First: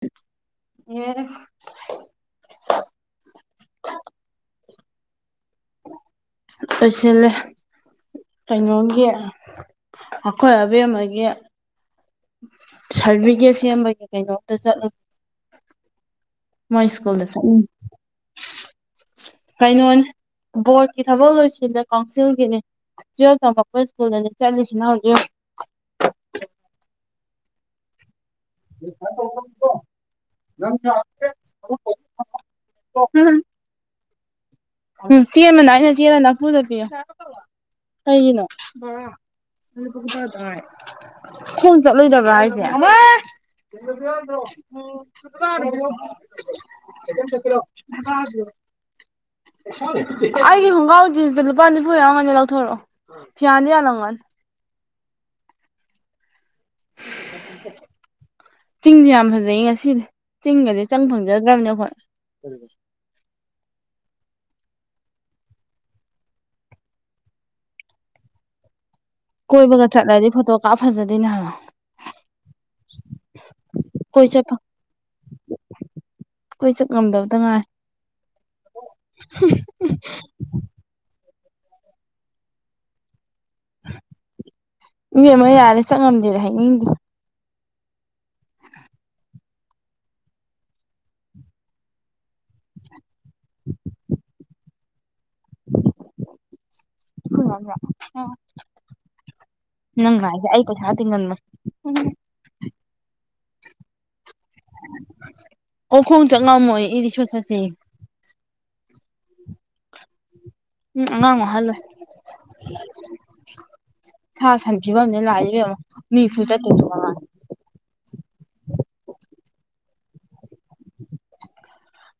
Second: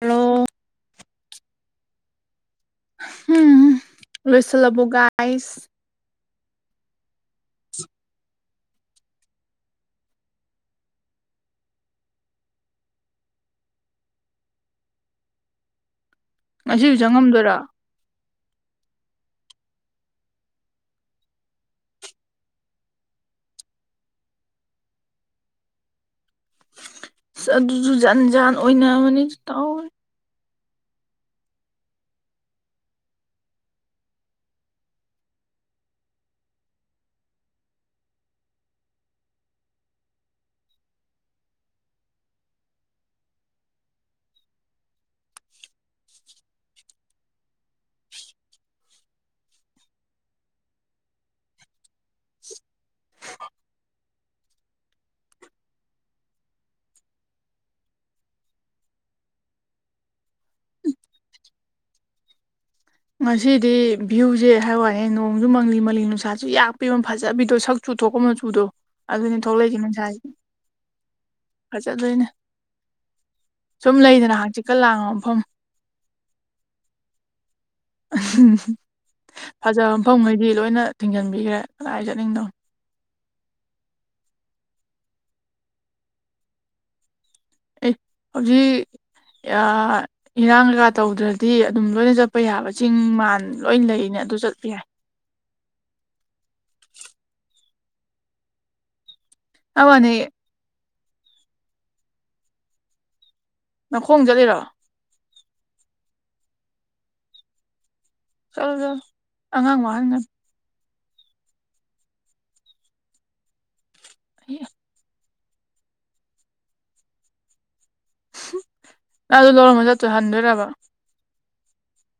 hello ꯌꯦ ꯍꯝ ꯂꯣꯏꯁ ꯂꯕꯒꯥꯏꯁ ꯑꯣꯏꯁꯤꯜꯂꯦ ꯀꯩꯅꯣꯝꯒꯤ ꯑꯩꯈꯣꯏ ꯑꯕꯦꯝ ꯑꯃꯒꯤ ꯁꯥꯔꯕꯤꯤꯐꯤꯀꯦꯠ ꯁꯦꯝꯕꯒꯤ ꯀꯩꯅꯣꯝꯇ ꯆꯠꯂꯨ ꯃ ꯉꯁꯤꯁꯨ ꯏꯁ꯭ꯀꯨꯜꯗ ꯆ ꯉꯝꯗꯣꯏꯔꯣ ꯎꯝ ꯀꯩꯅꯣꯅꯤ ꯕꯣꯔꯠꯀꯤ ꯊꯕꯛ ꯂꯣꯏꯁꯤꯜꯂꯦ ꯀꯥꯎꯟꯁꯤꯜꯒꯤꯅꯦ ꯇꯃꯛꯣꯏ ꯁꯀꯨꯜ ꯑꯣꯏꯅ ꯆꯁꯅ ꯍꯧꯖꯤꯛ ꯑ ꯑꯗꯨꯁꯨ ꯖꯥꯟ ꯖꯥꯟ ꯑꯣꯏꯅꯕꯅꯤꯁꯨ ꯇꯥꯎꯋ ꯑꯟꯑꯧꯗꯤꯕꯜ [unintelligible] ꯎꯝ ꯆꯦꯟꯕꯅ ꯑꯩꯅ ꯆꯦꯜꯂ ꯅꯥꯐꯨꯗ ꯄꯤꯌꯣ ꯀꯩꯒꯤꯅꯣ ꯑꯟꯑꯧꯗꯤꯕꯜ [unintelligible] ꯈꯣꯡ ꯆꯠꯂꯣꯏꯗꯕ꯭ꯔꯥ ꯍꯥꯏꯁꯦ ꯔꯣꯣꯔꯣ ꯑꯩꯒꯤ ꯈꯣꯡꯒꯥꯎꯖꯤꯁꯤꯗ ꯂꯨꯄꯥ ꯅꯤꯐꯨ ꯌꯥꯎꯉꯅꯤ ꯂꯧꯊꯣꯔꯛꯑꯣ ꯐꯤꯌꯥꯅꯤ ꯌꯥꯜꯂꯝꯒꯅꯤ [unintelligible] ꯆꯤꯡꯁꯦ ꯌꯥꯝ ꯐꯖꯩ ꯉꯁꯤꯗꯤ ꯆꯤꯡꯒꯗꯤ ꯆꯪ ꯐꯪꯖꯗ꯭ꯔꯕꯅꯦ ꯑꯩ ꯍꯣꯏ ꯉꯁꯤꯗꯤ ꯚ꯭ꯌꯨꯁꯦ ꯍꯥꯏ ꯋꯥꯏꯦ ꯅꯣꯡꯁꯨ ꯃꯪꯂꯤ ꯃꯂꯤ ꯅꯨꯡꯁꯥꯁꯨ ꯌꯥꯛꯄꯤꯕ ꯐꯖꯕꯤꯗꯣ ꯆꯨꯊꯣꯛꯀ ꯃꯆꯨꯗꯣ ꯑꯗꯨꯅꯤ ꯊꯣꯛꯂꯛꯏꯁꯦ ꯀꯣꯏꯕꯒ ꯆꯠꯂꯗꯤ ꯅꯁꯥꯗꯤ ꯐꯣꯇꯣ ꯀꯥꯞ ꯐꯖꯗꯣꯏꯅꯦ ꯍꯥꯏꯕ ꯐ ꯆꯗꯣꯏꯅꯦ ꯁꯨꯝ ꯂꯩꯗꯅ ꯆꯠ ꯍꯆꯤꯀ ꯂꯥꯡꯕ ꯃꯐꯝ ꯀꯣꯏ ꯆꯠ ꯉꯝꯗꯕꯗ ꯉꯥꯏ ꯎ ꯐꯖꯕ ꯃꯐꯝꯈꯩꯗꯤ ꯂꯣꯏꯅ ꯊꯤꯡꯖꯤꯟꯕꯤꯈ꯭ꯔꯦ ꯀꯗꯥꯏ ꯆꯠꯅꯤꯡꯗꯧꯅ ꯏꯦꯝ ꯑꯃ ꯌꯥꯔꯦ ꯆꯪ ꯉꯝꯗꯦꯗ ꯍꯥꯏꯅꯤꯡꯗ ꯑꯦ ꯍꯧꯖꯤꯛ ꯏꯔꯥꯡ ꯀꯩꯀꯥ ꯇꯧꯗ꯭ꯔꯗꯤ ꯑꯗꯨꯝ ꯂꯣꯏꯅ ꯆꯠꯄ ꯌꯥꯕ ꯆꯤꯡ ꯃꯥꯟ ꯂꯣꯏꯅ ꯂꯩꯅꯦ ꯑꯗꯨ ꯆꯠꯄ ꯌꯥꯏ ꯍ ꯍꯥꯏ ꯋꯥꯅꯤ ꯅꯪ ꯍꯥꯏꯦ ꯑ ꯄ ꯍꯥ ꯊ ꯉꯟ ꯅꯅꯥꯈꯣꯡ ꯆꯠꯂꯤꯔꯣ ꯀꯈꯣꯡ ꯆ ꯉꯝꯃꯣꯏ ꯏꯔꯤ ꯁꯣꯠ ꯆꯠꯁꯦ ꯆꯜꯗ ꯑꯉꯥꯡ ꯋꯥꯔꯅ ꯎꯝ ꯑꯉꯥꯡ ꯋꯥꯍꯜꯂꯣꯏ ꯁꯥ ꯁꯟꯤꯕ ꯑꯃꯅꯦ ꯂꯥꯛꯏꯕꯦꯝ ꯑꯃ ꯃꯤꯁꯨ ꯆ ꯊ ꯎ ꯅꯪꯗ ꯂꯧꯔꯝꯕ ꯆꯠꯇꯨ ꯍꯟꯗꯣꯏꯔꯕ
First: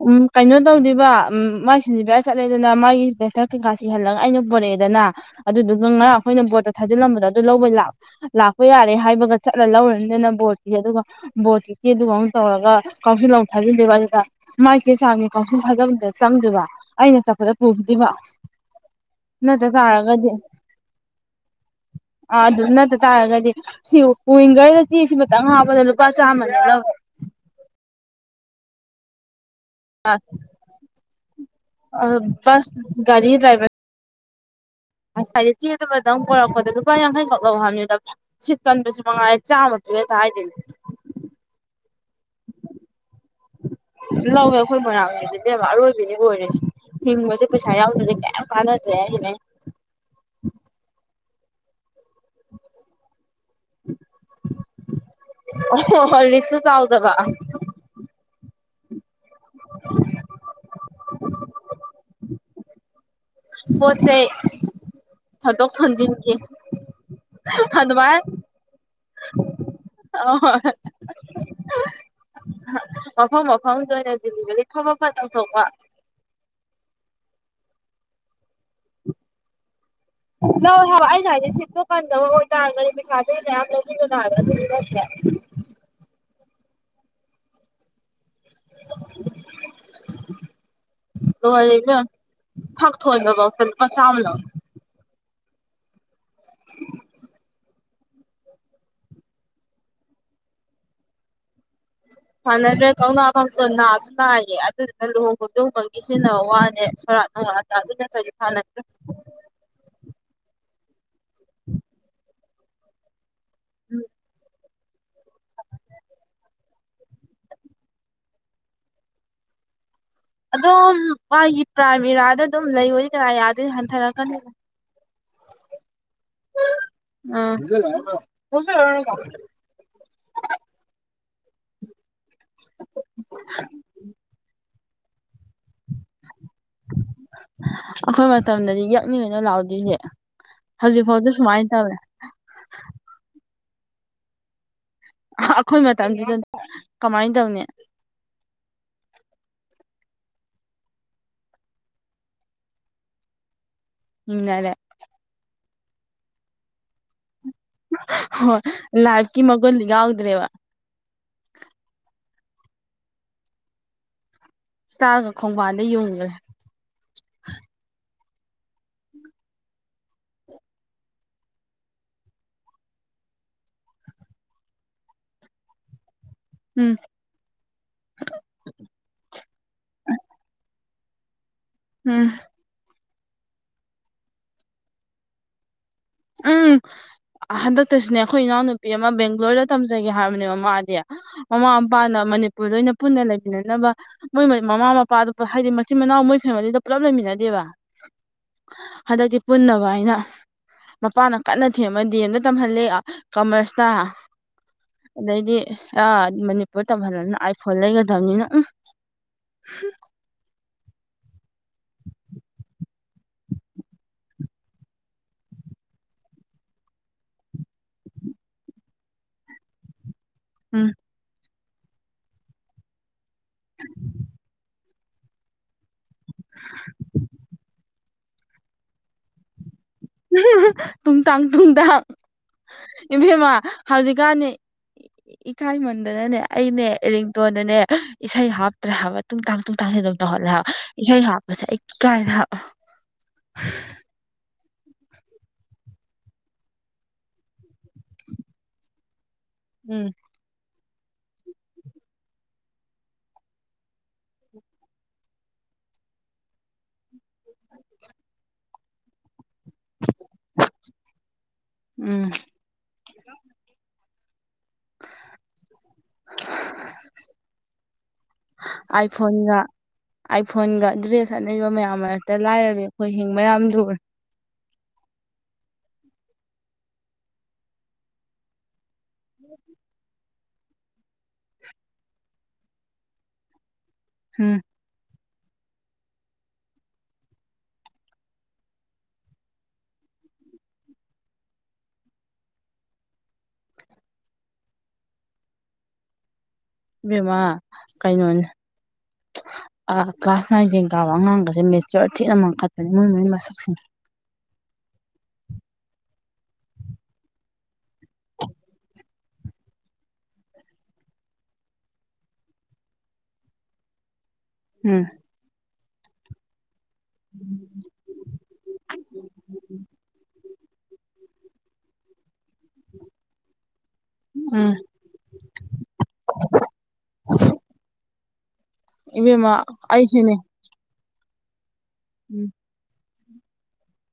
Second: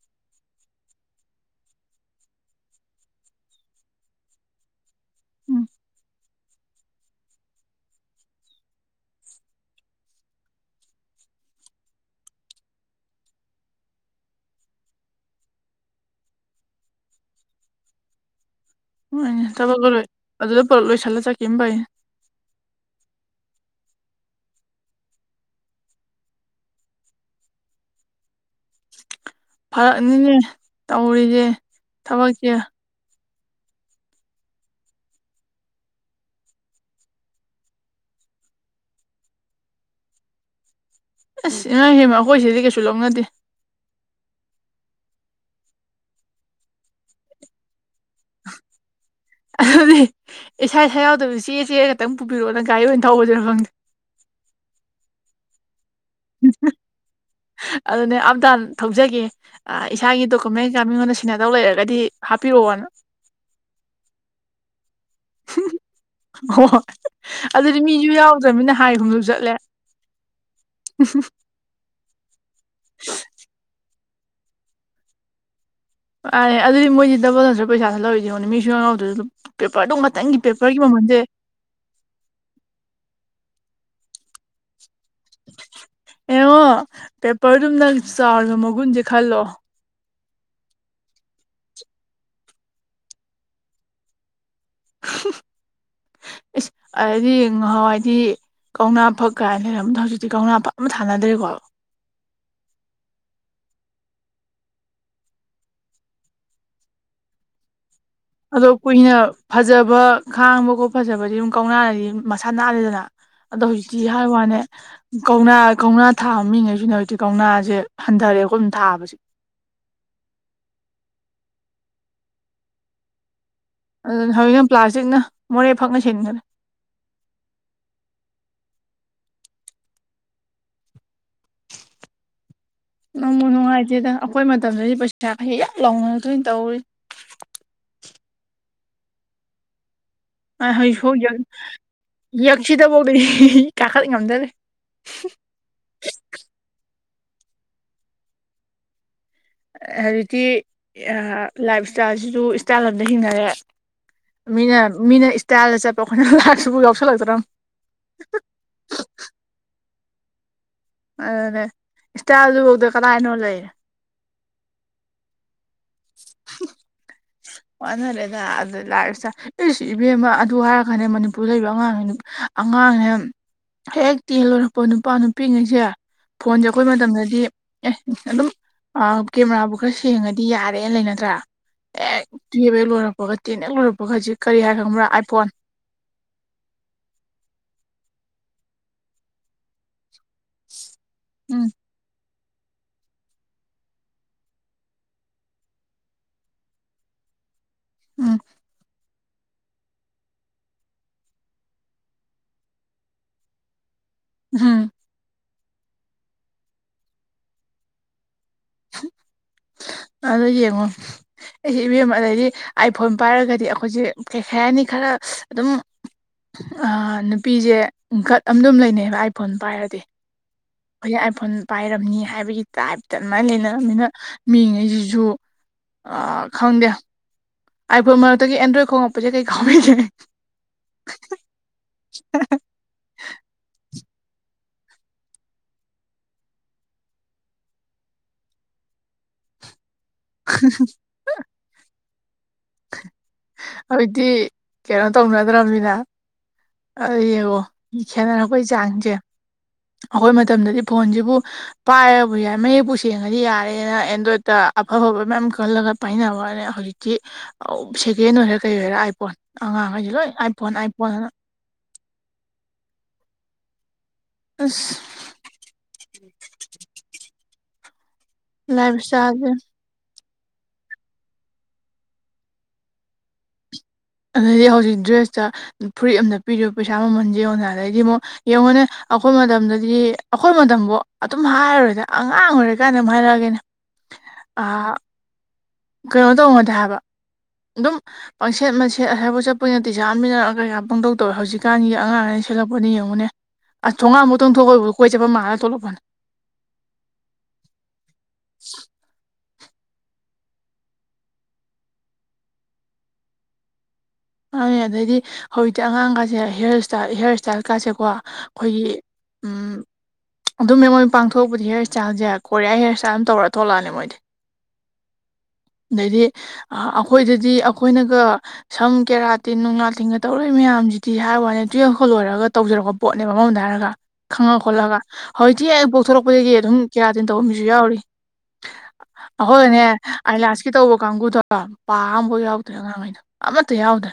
ꯎꯝ ꯀꯩꯅꯣ ꯇꯧꯗꯣꯏꯕ ꯎ ꯃꯥꯏ ꯁꯤꯟꯖꯤꯕ ꯆꯠꯂꯦꯗꯅ ꯃꯥꯒꯤ ꯄꯦꯊꯛ ꯀꯩꯀꯥ ꯁꯤꯍꯜꯂꯒ ꯑꯩꯅ ꯄꯨꯣꯔꯛꯑꯦꯗꯅ ꯎꯝ ꯑꯗꯨꯗꯨꯒ ꯉꯔꯥꯡ ꯑꯩꯈꯣꯏꯅ ꯕꯣꯠꯇꯣ ꯊꯥꯖꯤꯜꯂꯝꯕꯗꯣ ꯑꯗꯨ ꯂꯧꯕꯩ ꯂꯥꯛꯄ ꯂꯥꯛꯄ ꯌꯥꯔꯦ ꯍꯥꯏꯕꯒ ꯆꯠꯂ ꯂꯧꯔꯅꯤꯗꯅ ꯕꯣꯔꯠꯀꯤ ꯑꯗꯨꯒ ꯕꯣꯠ ꯀꯦ ꯑꯗꯨꯒꯥꯎꯅ ꯇꯧꯔꯒ ꯀꯥꯎꯁꯤꯜꯂꯥꯎ ꯊꯥꯖꯤꯟꯗꯦꯕ ꯑꯗꯨꯗ ꯃꯥꯏ ꯆꯦ ꯆꯥꯡꯅꯤ ꯀꯥꯡꯊꯨꯝ ꯐꯖꯕꯗ ꯆꯪꯗꯕ ꯑꯩꯅ ꯆꯠꯄꯗ ꯄꯨꯗꯕ ꯍꯣꯏꯅꯦ ꯊꯕꯛꯀ ꯂꯣꯏ ꯑꯗꯨꯗ ꯄꯨꯂꯞ ꯂꯣꯏꯁꯤꯜꯂ ꯆꯠꯀꯦ ꯑꯃ ꯩꯅꯦ ꯑꯥ ꯑꯗꯨ ꯅꯠꯇ ꯇꯥꯔꯒꯗꯤ ꯁꯤ ꯋꯤꯡꯒꯔꯗ ꯆꯦꯁꯤ ꯃꯇꯪ ꯍꯥꯞꯄꯗ ꯂꯨꯄꯥ ꯆꯥꯝꯃꯗ ꯂꯧꯋꯦ ꯐꯔꯛꯅꯤꯅꯦ ꯇꯧꯔꯤꯁꯦ ꯊꯕꯛꯁꯦ ꯑꯁ ꯒꯥꯔꯤ ꯗ꯭ꯔꯥꯏꯕꯔ ꯑꯁ ꯍꯥꯏꯗꯤ ꯆꯦꯗꯕꯗꯪ ꯄꯔꯛꯄꯗ ꯂꯨꯄꯥ ꯌꯥꯡꯈꯩꯈꯛ ꯂꯧ ꯍꯥꯅꯤꯗ ꯁꯤꯠ ꯀꯟꯕꯁꯨ ꯃꯉꯥꯏ ꯆꯥꯝꯃ ꯇꯨ ꯍꯦꯛꯇ ꯍꯥꯏꯗꯣꯏꯅꯦ ꯑꯁ ꯏꯃꯥ ꯍꯦꯝꯃ ꯑꯩꯈꯣꯏꯁꯤꯗꯤ ꯀꯩꯁꯨ ꯂꯧꯅꯗꯦ ꯂꯧꯋꯦ ꯑꯩꯈꯣꯏ ꯃꯅꯥꯅꯤꯅꯦꯕ ꯑꯔꯣꯏꯕꯤꯅꯤ ꯂ ꯑꯣꯏꯔꯁꯤꯦ ꯍꯤꯡꯕꯁꯦ ꯄꯩꯁꯥ ꯌꯥꯎꯗ꯭ꯔꯦ ꯀꯩꯌꯥꯝ ꯀꯥꯟꯅꯗ꯭ꯔꯦ ꯍꯥꯏꯅꯦ ꯑꯗꯨꯗꯤ ꯏꯁꯥ ꯏꯁꯥ ꯌꯥꯎꯗꯕ ꯆꯦ ꯆꯦ ꯈꯛꯇꯪ ꯄꯨꯕꯤꯔꯛꯑꯣꯅ ꯒꯥꯔꯤ ꯑꯣꯏꯅ ꯊꯧꯕꯗꯨꯅ ꯐꯪꯗꯦ ꯍ ꯂꯤꯁꯨ ꯆꯥꯎꯗꯕ ꯑꯗꯨꯅꯦ ꯑꯞꯗꯥ ꯊꯧꯖꯒꯦ ꯏꯁꯥꯒꯤ ꯗꯣꯀꯨꯃꯦꯟ ꯃꯤꯉꯣꯟꯗ ꯁꯤꯅꯗꯧ ꯂꯩꯔꯒꯗꯤ ꯍꯥꯞꯄꯤꯔꯛꯑꯣꯅ ꯄ ꯆꯩꯦ ꯊꯗꯣꯛ ꯊꯟꯖꯤ ꯑꯣ ꯑ ꯑꯗꯨꯗꯤ ꯃꯤꯁꯨ ꯑꯗꯨꯕꯥꯏ ꯌꯥꯎꯗ꯭ꯔꯕꯅꯤꯅ ꯍꯥꯏ ꯍꯨꯝꯁꯨ ꯆꯠꯂꯦ ꯑ ꯍ ꯃꯐꯝ ꯃꯐꯝꯗ ꯑꯣꯏꯅ ꯗꯤꯂꯤꯚꯔꯤ ꯊꯕꯛ ꯈꯔ ꯇꯧꯊꯣꯛꯄ ꯑꯥꯦ ꯑꯗꯨꯗꯤ ꯃꯣꯏꯗꯤꯦ ꯗꯕꯜ ꯅꯟ꯭ꯔ ꯄꯩꯁꯥꯗ ꯂꯧꯔꯤꯁꯤ ꯌꯦꯉꯣ ꯅꯨ ꯃꯤꯁꯨ ꯌꯥꯉꯥꯎꯗ꯭ꯔ ꯄꯦꯄꯔꯗꯨꯝ ꯂꯧꯋꯦ ꯍꯥꯏꯕ ꯑꯩꯩꯅ ꯍꯥꯏꯗꯤ ꯁꯤꯠꯇꯣ ꯀꯟꯗꯕ ꯑꯣꯏ ꯇꯥꯔꯒꯅꯤ ꯄꯩꯁꯥꯗꯨ ꯃꯌꯥꯝ ꯂꯧꯕꯤꯗꯅ ꯍꯥꯏꯕ ꯑꯗꯨ ꯂꯧꯦ ꯑꯦꯉ ꯄꯦꯄꯔꯗꯨꯝ ꯅꯪ ꯆꯥꯎꯥꯔꯕ ꯃꯒꯨꯟꯁꯦ ꯈꯜꯂꯣ ꯕ ꯐꯛ ꯊꯒ ꯐ ꯆ ꯑꯃ ꯂꯧ ꯏꯁ ꯑꯗꯨꯗꯗꯤ ꯉꯍꯥꯟꯋꯥꯏꯗꯤ ꯀꯧꯅꯥ ꯐꯛ ꯀꯥꯏꯅ ꯂꯩꯔꯝꯕꯗꯣ ꯍꯧꯖꯤꯛꯇꯤ ꯀꯧꯅꯥ ꯐꯥ ꯑꯃ ꯊꯥꯅꯗ꯭ꯔꯦꯀꯣ ꯁꯥꯟꯅꯗ꯭ꯔꯦ ꯀꯧꯅꯥ ꯐꯛꯇ ꯅꯥꯁꯨ ꯅꯥꯏꯌꯦ ꯑꯗꯨꯗꯨꯅ ꯂꯨꯍꯣꯡꯕ ꯂꯣꯡꯕꯒꯤ ꯁꯤꯖꯤꯟꯅꯕ ꯋꯥꯅꯦ ꯁꯣꯔꯥꯠ ꯅꯨꯡꯔꯥꯠ [unintelligible] ꯑꯗꯣ ꯀꯨꯏꯅ ꯐꯖꯕ ꯈꯥꯡꯕ ꯈꯣꯠꯄ ꯐꯖꯕꯗꯤ ꯑꯗꯨꯝ ꯀꯧꯅꯥꯅꯗꯤ ꯃꯁꯥ ꯅꯥꯂꯦꯗꯅ ꯑꯗꯣ ꯍꯧꯖꯤꯛꯇꯤ ꯍꯥꯏ ꯋꯥꯅꯦ ꯀꯧꯅꯥ ꯀꯧꯅꯥ ꯊꯥꯕ ꯃꯤꯉꯩꯁꯤꯅ ꯍꯧꯖꯤꯛꯇꯤ ꯀꯧꯅꯥꯁꯦ ꯍꯟꯊꯔꯛꯑꯦꯈꯨꯝ ꯊꯥꯕꯁꯦ ꯑꯗꯨꯝ ꯃꯥꯒꯤ ꯄ꯭ꯔꯥꯏꯃꯦꯔꯥꯗ ꯑꯗꯨꯝ ꯂꯩ ꯇꯔ ꯌꯥꯗꯣꯏꯅꯣ ꯍꯟꯊ ꯑꯗꯨꯅ ꯍꯧꯖꯤꯛꯅꯪ ꯄ꯭ꯂꯥꯁꯇꯤꯛꯅ ꯃꯣꯔꯦ ꯐꯛꯅ ꯁꯤꯟꯈ꯭ꯔꯦ ꯑꯝ [unintelligible] ꯅꯪꯃ ꯅꯨꯡꯉꯥꯏꯇꯦꯗ ꯑꯩꯈꯣꯏ ꯃꯇꯝꯗꯗꯤ ꯄꯩꯁꯥ ꯈꯩ ꯌꯥꯝ ꯂꯥꯎꯅꯗꯣꯏꯅ ꯇꯧꯔꯤ ꯑꯩꯈꯣꯏ ꯃꯇꯝꯗꯗꯤ ꯌꯦꯛꯅꯤꯡꯉꯅ ꯂꯥꯛꯗꯣꯏꯁꯦ ꯍꯧꯖꯤꯛ ꯐꯥꯎꯗ ꯁꯨꯃꯥꯏꯅ ꯇꯧꯔꯦ ꯌ ꯌꯛꯁꯤꯗꯕꯨꯣꯒ ꯀꯥꯀꯠ ꯉꯝꯗ꯭ꯔꯦ ꯑꯍ-ꯑꯩꯈꯣꯏ ꯃꯇꯝꯗꯨꯗ ꯀꯃꯥꯏꯅ ꯇꯧꯅꯤ ꯍꯧꯖꯤꯛꯇꯤ ꯂꯥꯏꯞ ꯏꯁꯇꯥꯏꯜꯁꯤꯁꯨ ꯏꯁꯇꯥꯏꯜ ꯑꯝꯗ ꯍꯤꯡꯅꯔꯦ ꯌꯦꯡꯅꯔꯦ ꯃꯤꯅ ꯃꯤꯅ ꯏꯁꯇꯥꯏꯜꯗ ꯆꯠꯄ ꯑꯩꯈꯣꯏꯅ ꯂꯥꯏꯁꯨꯕꯨ ꯌꯥꯎꯁꯜꯂꯛꯇꯔꯥ ꯍ ꯂꯥꯔꯀꯤ ꯃꯒꯜꯒꯎꯗ꯭ꯔꯦꯕ ꯑꯗꯨꯅꯦ ꯏꯁꯇꯥꯏꯜꯗꯨꯐꯥꯎꯗ ꯀꯗꯥꯏꯅꯣ ꯂꯩꯔꯦ ꯏꯁꯇꯥꯔꯒ ꯈꯣꯡꯕꯥꯟꯗ ꯌꯨꯡꯈꯦ ꯑꯣꯟꯔꯦꯗ ꯑꯗꯨꯗ ꯂꯁꯇ ꯏꯁ ꯏꯕꯦꯝꯃ ꯑꯗꯨ ꯍꯥꯏꯔꯒꯥꯟꯗ ꯃꯅꯤꯄꯨꯔꯗ ꯂꯩꯕ ꯑꯉꯥꯡ ꯑꯉꯥꯡꯅꯦ ꯍꯦꯛ ꯍꯦꯛ ꯇꯦꯜ ꯂꯣꯏꯔꯛꯄ ꯅꯨꯄꯥ ꯅꯨꯄꯤꯉꯩꯁꯦ ꯐꯣꯟꯁꯦ ꯑꯩꯈꯣꯏ ꯎꯝ ꯃꯇꯝꯗꯗꯤ ꯑꯦ ꯑꯗꯨꯝ ꯀꯦꯃꯦꯔꯥꯕꯨ ꯈꯔ ꯁꯦꯡꯉꯗꯤ ꯌꯥꯔꯦꯅ ꯂꯩ ꯅꯠꯇ꯭ꯔꯥ ꯎꯝ ꯑꯦꯛ ꯇꯨꯌꯦꯕ ꯍꯦꯛ ꯂꯣꯏꯔꯛꯄꯒ ꯇꯦꯟ ꯍꯦꯛ ꯂꯣꯏꯔꯛꯄꯒ ꯍꯨꯖꯤꯛ ꯀꯔꯤ ꯍꯥꯏ ꯈꯪꯕ꯭ꯔꯥ ꯑꯥꯏꯐꯣꯟ ꯎꯝ ꯍꯟꯗꯛꯇꯁꯨꯅꯦ ꯑꯩꯈꯣꯏ ꯏꯅꯥꯎꯅꯨꯄꯤ ꯑꯃ ꯕꯦꯡꯒ꯭ꯂꯣꯔꯗ ꯇꯝꯖꯒꯦ ꯍꯥꯏꯕꯅꯦ ꯃꯃꯥꯗꯤ ꯎꯝ ꯃꯃꯥ ꯃꯄꯥꯅ ꯃꯅꯤꯄꯨꯔ ꯂꯣꯏꯅ ꯄꯨꯟꯅ ꯂꯩꯃꯤꯟꯅꯅꯕ ꯃꯣꯏ ꯃꯃꯥ ꯃꯄꯥꯗꯨ ꯍꯥꯏꯗꯤ ꯃꯆꯤꯟ ꯃꯅꯥꯎ ꯃꯣꯏ ꯐꯦꯃꯤꯂꯤꯗ ꯄꯨꯂꯞ ꯂꯩꯃꯤꯟꯅꯗꯦꯕ ꯎꯝ ꯍꯟꯗꯛꯇꯤ ꯄꯨꯟꯅꯕ ꯍꯥꯏꯅ ꯃꯄꯥꯅ ꯀꯟꯅ ꯊꯦꯝꯃꯗꯤ ꯑꯝꯇ ꯇꯝꯍꯜꯂꯦ ꯀꯃꯔꯁꯇ ꯑꯍꯝ ꯑꯗꯩꯗꯤ ꯑ ꯃꯅꯤꯄꯨꯔ ꯇꯝꯍꯜꯂꯅ ꯑꯥꯏ ꯐꯣꯟ ꯂꯩꯒꯗꯕꯅꯤꯅ ꯎꯝ ꯑꯗꯣ ꯌꯦꯡꯉꯣ ꯑꯩꯁꯦ ꯏꯕꯦꯝꯃ ꯑꯗꯩꯗꯤ ꯑꯥꯏꯐꯣꯟ ꯄꯥꯏꯔꯒꯗꯤ ꯑꯩꯈꯣꯏꯁꯦ ꯀꯩ ꯍꯥꯏ ꯍꯥꯏꯅꯤ ꯈꯔ ꯑꯗꯨꯝ ꯅꯨꯄꯤꯁꯦꯀꯠ ꯑ ꯑꯗꯨꯝ ꯂꯩꯅꯩꯕ ꯑꯥꯏꯐꯣꯟ ꯄꯥꯏꯔꯗꯤ ꯎꯝ ꯑꯩꯈꯣꯏꯁ ꯑꯥꯏꯐꯣꯟ ꯄꯥꯏꯔꯝꯅꯤ ꯍꯥꯏꯕꯒꯤ ꯇꯥꯏꯞꯇ ꯑꯗꯨꯃꯥꯏꯅ ꯂꯩꯅꯅꯤꯅ ꯃꯤꯉꯩꯁꯤꯁꯨ ꯑ ꯈꯪꯗꯦ ꯑꯥꯏꯐꯣꯟ ꯃꯔꯛꯇꯒꯤ ꯑꯦꯟꯗ꯭ꯔꯣꯏꯗ ꯈꯣꯡꯉꯛꯄꯁꯦ ꯀꯩ ꯈꯥꯎꯕꯤꯒꯦ ꯇꯨꯡ ꯇꯥꯡ ꯇꯨꯡꯗꯥꯡ ꯏꯚꯦꯝꯃ ꯍꯧꯖꯤꯛꯀꯥꯟꯅꯤ ꯏꯀꯥꯏꯃꯟꯗꯅꯅꯦ ꯑꯩꯅꯦ ꯏꯔꯤꯡꯇꯣꯟꯗꯅꯦ ꯏꯁꯩ ꯍꯥꯞꯇ꯭ꯔꯦ ꯍꯥꯏꯕ ꯇꯨꯡꯇꯥꯛ ꯇꯨꯡꯇꯥꯛꯦ ꯍꯂꯦ ꯍꯥꯥꯎ ꯏꯁ ꯍꯥꯞꯄꯁꯦ ꯀꯥꯏꯅ ꯍꯥ ꯍꯧꯖꯤꯛꯇ ꯀꯩꯅꯣ ꯇꯧꯅꯗ꯭ꯔꯃꯤꯅ ꯑ ꯌꯦꯡꯉꯣ ꯈꯦꯅꯔꯛꯄꯩ ꯆꯥꯡꯁꯦ ꯎꯝ ꯑꯩꯈꯣꯏ ꯃꯇꯝꯗꯗꯤ ꯐꯣꯟꯁꯤꯕꯨ ꯄꯥꯏꯔꯕꯨ ꯌꯥꯏ ꯃꯌꯦꯛꯄꯨ ꯁꯦꯡꯉꯗꯤ ꯌꯥꯔꯦꯅ ꯑꯦꯟꯗ꯭ꯔꯣꯏꯗꯇ ꯑꯐ ꯐꯕ ꯃꯌꯥꯝ ꯈꯜꯂꯒ ꯄꯥꯏꯅꯕꯅꯦ ꯍꯧꯖꯤꯛꯇꯤ ꯁꯤ ꯑ-ꯁꯦꯀꯦꯟ ꯑꯣꯏꯔ ꯀꯩ ꯑꯣꯏꯔ ꯑꯥꯏꯐꯣꯟ ꯑꯉꯥꯡꯈꯩꯁꯤ ꯂꯣꯏ ꯑꯥꯏ ꯐꯣꯟ ꯑꯥꯏ ꯐꯣꯟꯅ ꯎꯝ [inaudible] ꯑꯁ ꯂꯥꯏꯞ ꯑꯥꯏ ꯏꯁꯇꯥꯏꯜꯁꯦ ꯐꯣꯟꯉ ꯑꯥꯏꯐꯣꯟꯒ ꯗ꯭ꯔꯦꯁ ꯑꯅꯩꯕ ꯃꯌꯥꯝ ꯃꯔꯛꯇ ꯂꯥꯏꯔꯕꯤ ꯑꯩꯈꯣꯏ ꯍꯤꯡꯕ ꯌꯥꯝ ꯂꯨꯔꯦ ꯑꯗꯨꯗꯩꯗꯤ ꯍꯧꯖꯤꯛ ꯗ꯭ꯔꯦꯁꯇ ꯐꯨꯔꯤꯠ ꯑꯝꯗ ꯄꯤꯔꯤꯕ ꯄꯩꯁꯥ ꯃꯃꯟꯁꯦ ꯌꯦꯉꯣꯅ ꯑꯗꯩꯗꯤ ꯑꯃꯨꯛ ꯌꯦꯡꯉꯣꯅꯦ ꯑꯩꯈꯣꯏ ꯃꯇꯝꯗꯗꯤ ꯑꯩꯈꯣꯏ ꯃꯇꯝꯕꯨ ꯑꯗꯨꯝ ꯍꯥꯏꯔꯔꯣꯗ ꯑꯉꯥꯡ ꯑꯣꯏꯔꯀꯥꯟꯗ ꯑꯗꯨꯝ ꯍꯥꯏꯔꯛꯑꯒꯦꯅꯦ ꯍꯝ ꯑꯥ ꯀꯩꯅꯣ ꯇꯧꯅꯗꯦ ꯍꯥꯏꯕ ꯑꯗꯨꯝ ꯄꯪꯁꯦꯠ ꯃꯁꯦ ꯑꯁꯋꯥꯏ ꯐꯥꯎ ꯆꯠꯄꯇꯤꯁꯥꯠ ꯑꯃꯥ ꯀꯩꯀꯥ ꯄꯪꯗꯧ ꯇꯧꯋꯦ ꯍꯧꯖꯤꯛꯀꯥꯟꯒꯤ ꯑꯉꯥꯡ ꯑꯅ ꯁꯦꯂꯛꯄꯅꯤ ꯌꯦꯡꯉꯨꯅꯦ ꯑ ꯊꯣꯡꯒꯥꯟꯕꯨꯛꯇꯪ ꯊꯣꯛꯄꯩꯕꯨ ꯀꯣꯏ ꯆꯠꯄ ꯃꯥꯜꯂ ꯊꯣꯛꯂꯛꯄꯅꯤ ꯏꯕꯦꯝꯃ ꯀꯩꯅꯣꯅꯦ ꯀ꯭ꯂꯥꯁ ꯅꯥꯏꯟ ꯇꯦꯟ ꯀꯥꯕ ꯑꯉꯥꯡꯒꯁꯦ ꯃꯦꯆꯔ ꯊꯤꯅ ꯑꯃꯥꯟ ꯀꯠꯄꯅꯤ ꯃꯣꯏ ꯃꯣꯏꯒꯤ ꯃꯁꯛꯁꯤꯡ ꯃꯥꯅꯦ ꯑꯗꯩꯗꯤ ꯍꯧꯖꯤꯛꯇꯤ ꯑꯉꯥꯡꯒꯥꯁꯦ ꯍꯌꯔ ꯁ꯭ꯇꯥꯏꯜ ꯍꯤꯌꯔ ꯁ꯭ꯇꯥꯏꯜꯀꯥꯁꯦꯀꯣ ꯑꯩꯈꯣꯏꯒꯤ ꯎꯝ ꯑꯗꯨꯝ ꯃꯦꯝ ꯃꯣꯏ ꯄꯥꯡꯊꯣꯛꯄ ꯍꯌꯔ ꯏꯁꯇꯥꯏꯜꯁꯦ ꯀꯣꯌꯥ ꯍꯌꯔ ꯏꯁꯇꯥꯏꯜꯝ ꯇꯧꯔ ꯊꯣꯛꯂꯛꯑꯅꯤ ꯃꯣꯏꯗꯤ ꯎꯝ ꯑꯗꯩꯗꯤ ꯑꯩꯈꯣꯏꯗꯗꯤ ꯑꯩꯈꯣꯏꯅꯒ ꯁꯝ ꯀꯦꯔꯥꯇꯤꯟ ꯅꯨꯡꯅꯥꯥ ꯇꯤꯟꯒ ꯇꯧꯔꯣꯏ ꯃꯌꯥꯝꯁꯤꯗꯤ ꯍꯥꯏ ꯋꯥꯅꯦ ꯇꯨꯌꯦꯞꯀ ꯂꯣꯏꯔꯒ ꯇꯧꯖꯔꯛꯄ ꯄꯣꯠꯅꯦꯕ ꯑꯃꯔꯣꯝꯗ ꯍꯥꯏꯔꯒ ꯈꯪꯉ ꯎꯝ ꯈꯣꯠꯂꯒ ꯍꯧꯖꯤꯛꯇꯤ ꯑꯩ ꯄꯣꯛꯊꯣꯔꯛꯄꯗꯒꯤ ꯑꯗꯨꯝ ꯀꯦꯌꯥꯇꯤꯟ ꯇꯧꯕ ꯃꯤꯁꯨ ꯌꯥꯎꯔꯤ ꯏꯕꯦꯝꯃ ꯑꯩꯈꯣꯏꯅꯦ ꯑꯩꯁꯨꯅꯦ ꯑꯥꯏꯂꯥꯁꯀꯤ ꯇꯧꯕ ꯀꯥꯡꯕꯨꯗꯣ ꯄꯥ ꯑꯃꯐꯥꯎ ꯎꯝ ꯌꯥꯎꯗ꯭ꯔꯦ ꯑꯉꯥꯡꯍꯩꯗꯣ ꯑꯝꯇ ꯌꯥꯎꯗ꯭ꯔꯦ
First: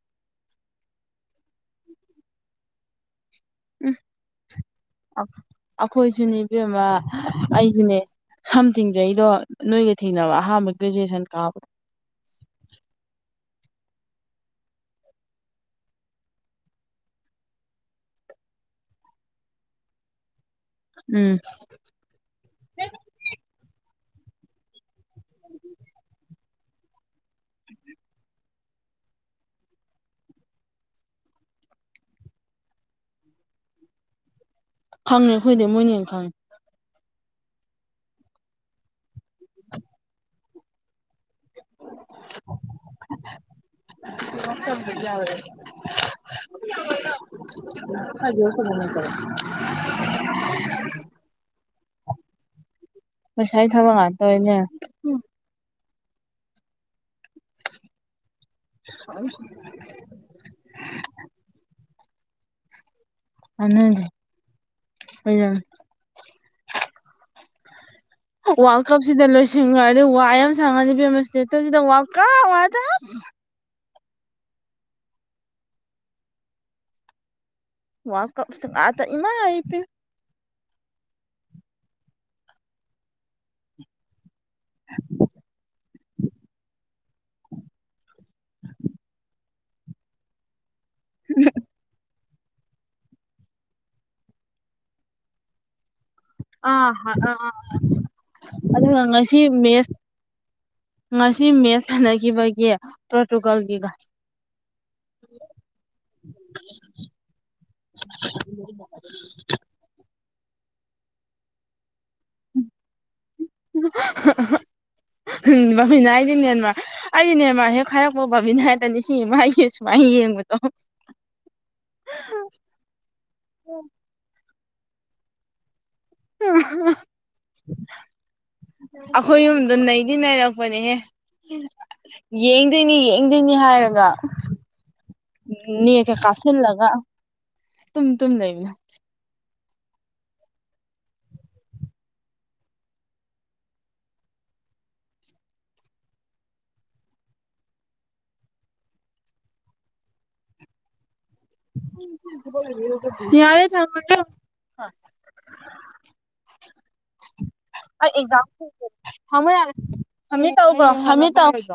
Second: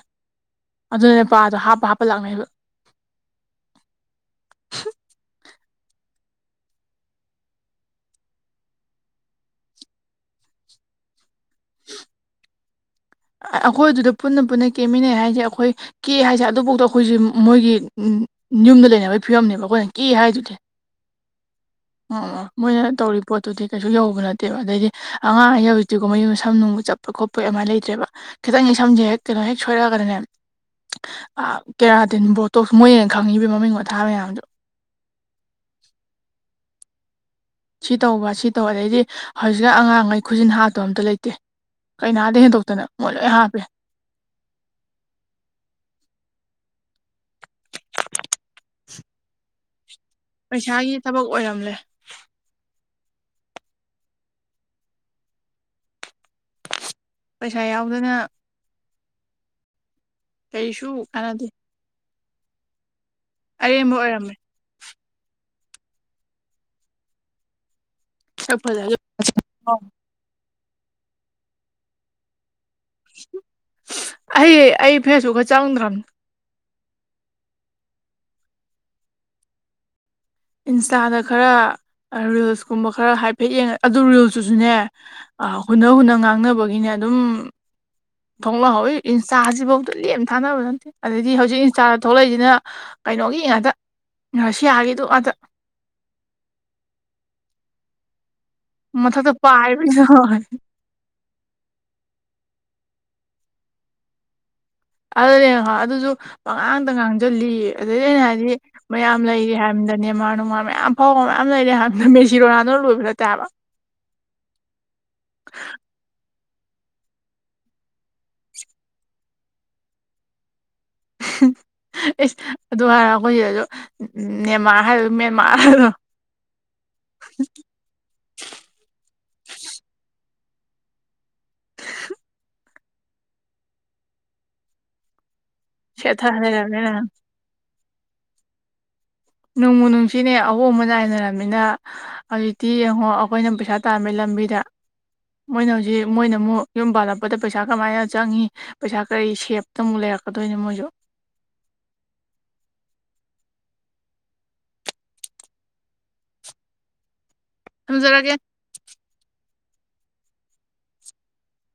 ꯑꯗꯨꯅꯦꯄꯥꯗꯣ ꯍꯥꯞꯄ ꯍꯥꯞꯄ ꯂꯥꯛꯅꯩꯕ ꯎꯝ [inaudible] ꯑꯩꯈꯣꯏꯁꯨꯅꯦ ꯏꯕꯦꯝꯃ ꯑꯩꯁꯨꯅꯦ ꯁꯝ ꯊꯤꯡꯖꯩꯗꯣ ꯅꯣꯏꯒ ꯊꯦꯡꯅꯕ ꯑꯍꯥꯟꯕ ꯒ꯭ꯔꯦꯖꯨꯑꯦꯁꯟ ꯀꯥꯕꯗꯣ ꯑꯩꯈꯣꯏ ꯑꯗꯨꯗ ꯄꯨꯟꯅ ꯄꯨꯟꯅ ꯀꯦꯃꯤꯟꯅꯩ ꯍꯥꯏꯁꯦ ꯑꯩꯈꯣꯏ ꯀꯦ ꯍꯥꯏꯁꯦ ꯑꯗꯨꯐꯥꯎꯗ ꯑꯩꯈꯣꯏꯁꯦ ꯃꯣꯏꯒꯤ ꯌꯨꯝꯗ ꯂꯩꯅꯕꯒꯤ ꯐꯤꯕꯝꯅꯦꯕ ꯑꯩꯈꯣꯏꯅ ꯀꯦ ꯍꯥꯏꯗꯨꯗꯤ ꯎꯝ ꯃꯣꯏꯅ ꯇꯧꯔꯤ ꯄꯣꯠꯇꯨꯗꯤ ꯀꯩꯁꯨ ꯌꯧꯕ ꯅꯠꯇꯦꯕ ꯑꯗꯩꯗꯤ ꯑꯉꯥꯡꯉꯩꯅ ꯍꯧꯖꯤꯛꯇꯤ ꯃꯌꯨꯝ ꯁꯝꯅꯨꯡꯒ ꯆꯞ ꯈꯣꯠꯄ ꯑꯃꯥꯏ ꯂꯩꯇ꯭ꯔꯦꯕ ꯈꯤꯇꯪ ꯁꯝꯁꯦ ꯍꯦꯛ ꯀꯩꯅꯣ ꯍꯦꯛ ꯁꯣꯏꯔꯛꯑꯒꯗꯅꯦ ꯑ-ꯀꯦꯔꯥꯇꯤꯟ ꯕꯣꯇꯣꯛꯁ ꯃꯣꯏꯅ ꯍꯦꯟꯅ ꯈꯪꯉꯤꯕ ꯃꯃꯤꯡ ꯃꯊꯥ ꯃꯌꯥꯝꯗꯣ ꯈꯪꯉꯦ ꯑꯩꯈꯣꯏꯗꯦ ꯃꯣꯏꯅꯦꯅ ꯍꯦꯟꯅ ꯈꯪꯉꯦ ꯁꯤ ꯇꯧꯕ ꯁꯤ ꯇꯧꯕ ꯑꯗꯩꯗꯤ ꯍꯧꯖꯤꯛꯅ ꯑꯉꯥꯡꯉꯩ ꯈꯨꯖꯤꯟ ꯍꯥꯠꯇꯕ ꯑꯝꯇ ꯂꯩꯇꯦ ꯀꯩꯅꯥꯗꯩ ꯍꯦꯟꯗꯣꯛꯇꯅ ꯃꯣꯏ ꯂꯣꯏ ꯍꯥꯞꯄꯦ [unintelligible] [unintelligible] ꯄꯩꯁꯥꯒꯤ ꯊꯕꯛ ꯑꯣꯏꯔꯝꯂꯦ ꯄꯩꯁꯥꯏ ꯊꯕꯛ ꯉꯥꯛꯇ ꯑꯣꯏ ꯂꯩꯂꯝꯃꯦ ꯄꯩꯁꯥ ꯌꯥꯎꯗꯅ [unintelligible] ꯀꯩꯁꯨ ꯀꯥꯟꯅꯗꯦ ꯑꯔꯦꯝꯕ ꯀꯟꯅꯗꯦ ꯑꯣꯏꯔꯝꯃꯦ ꯑꯂꯝ ꯁꯛ ꯋꯥꯔꯜ ꯐꯖ ꯀꯞꯁꯤꯗ ꯂꯣꯏꯁꯤꯟꯈ꯭ꯔꯥꯗꯤ ꯋꯥ ꯃꯥ ꯁꯥꯡꯉꯅꯤ ꯋꯥꯈꯜ ꯀꯞ ꯉꯛꯇ ꯑꯩ-ꯑꯩ ꯐꯦꯁꯕꯨꯛꯀ ꯆꯪꯗ꯭ꯔꯝ ꯋꯥꯔꯜ ꯀꯞꯁꯤ ꯉꯛꯇ ꯏꯃꯥꯏ ꯄꯦꯝ ꯏꯟꯁꯇꯥꯗ ꯈꯔ ꯔꯤꯜꯁ ꯀꯨꯝꯕ ꯈꯔ ꯍꯥꯏ ꯍꯥꯏꯐꯦꯠ ꯌꯦꯡꯉ ꯑꯗꯨ ꯔꯨꯜꯇꯨꯁꯨꯅꯦ ꯍꯨꯟꯅ ꯍꯨꯟꯅ ꯉꯥꯡꯅꯕꯒꯤꯅꯦ ꯑꯗꯨꯝ ꯊꯣꯛꯂꯛꯍꯧꯋꯏ ꯏꯟꯁꯇꯥꯁꯤꯐꯧꯗ ꯂꯦꯝꯅ ꯊꯥꯅꯕ ꯅꯠꯇꯦ ꯑꯩꯗꯤ ꯍꯧꯖꯤꯛ ꯏꯟꯁꯇꯥꯗ ꯊꯣꯛꯂꯛꯏꯁꯤꯅ ꯀꯩꯅꯣꯒꯤ ꯉꯥꯗ ꯉꯥꯁꯤ ꯌꯥꯒꯤꯗꯨ ꯑꯥꯗ ꯑ ꯑꯥ ꯑꯗꯨꯒ ꯃꯊꯛꯇ ꯉꯁꯤ ꯃꯦꯠ ꯄꯥꯏꯕꯤꯗꯣ ꯉꯁꯤ ꯃꯦꯠ ꯁꯥꯟꯅꯈꯤꯕꯒꯤ ꯄꯣꯔꯇꯨꯒꯜꯒꯤꯒ ꯑꯗꯨꯅꯦ ꯑꯗꯨꯁꯨ ꯄꯉꯥꯡꯗ ꯉꯥꯡꯁꯤꯜꯂꯤ ꯑꯗꯨꯏ ꯑꯩꯅ ꯍꯥꯏꯗꯤ ꯃꯌꯥꯝ ꯂꯩꯔꯤ ꯍꯥꯏꯕꯗ ꯅꯦꯃꯥꯔ ꯅꯨꯡꯃꯥꯔ ꯃꯌꯥꯝ ꯐꯥꯎꯕ ꯃꯌꯥꯝ ꯂꯩꯔꯤ ꯍꯥꯏꯕꯗꯦ ꯀꯤꯔꯣꯅꯥꯅ ꯂꯣꯏꯕ ꯅꯠꯇꯦꯕ ꯕꯥꯕꯤꯅꯥ ꯍꯥꯏꯗꯤꯅꯦꯃ ꯑꯩꯗꯤꯅꯦ ꯃꯥ ꯍꯦꯛ ꯈꯥꯏꯔꯛꯄ ꯕꯥꯥꯕꯤꯅ ꯍꯥꯏꯗꯅꯤ ꯁꯤꯅꯦꯃ ꯑꯩꯒꯤꯦ ꯁꯨꯃꯥꯏꯅ ꯌꯦꯡꯕꯗꯣ ꯑꯦꯁ ꯑꯗꯨ ꯍꯥꯏꯔ ꯑꯩꯈꯣꯏ ꯁꯤꯗꯁꯨ ꯅꯦꯟꯃꯥꯔ ꯍꯥꯏꯕ ꯃꯦꯟꯃꯥꯔ ꯍꯥꯏꯗꯣ [unintelligible] ꯑꯩꯈꯣꯏ ꯌꯨꯝꯗ ꯅꯩꯗꯤ ꯅꯅꯥꯩꯔꯛꯄꯅꯦꯍꯦ ꯌꯦꯡꯗꯣꯏꯅꯤ ꯌꯦꯡꯗꯣꯏꯅꯤ ꯍꯥꯏꯔꯒ ꯅ ꯆ ꯁꯦꯠꯊ ꯀꯥꯁꯦꯟ ꯂꯥꯛꯒ ꯂꯩꯔꯕꯅꯤꯅ ꯇꯨꯝ ꯇꯨꯝ ꯂꯩꯅ ꯅꯣꯡꯃꯨ ꯅꯨꯡꯁꯤꯅꯦ ꯑꯍꯣꯡꯕ ꯅꯥꯏꯅꯔꯕꯝꯃꯤꯅ ꯍꯧꯖꯤꯛꯇꯤ ꯌꯦꯡꯉꯣ ꯑꯩꯈꯣꯏꯅ ꯄꯩꯁꯥ ꯇꯥꯝꯃꯦ ꯂꯝꯕꯤꯗ ꯃꯣꯏꯅ ꯍꯧꯖꯤꯛ ꯃꯣꯏꯅ ꯑꯃꯨꯛ ꯌꯨꯝ ꯄꯥꯜꯂꯛꯄꯗ ꯄꯩꯁꯥ ꯀꯃꯥꯏꯅ ꯆꯪꯉꯤ ꯄꯩꯁꯥ ꯀꯔꯤ ꯁꯦꯞꯇ ꯑꯃꯨꯛ ꯂꯩꯔꯛꯀꯗꯣꯏꯅꯣ ꯃꯣꯏꯁꯨ ꯌꯥꯔꯦ ꯊꯃꯗ [unintelligible] ꯑꯩ ꯊꯝꯖꯔꯒꯦ ꯑꯦꯛꯖꯥꯝꯝꯃ ꯌꯥꯠ ꯇꯧꯕ꯭ꯔꯣ ꯇꯣ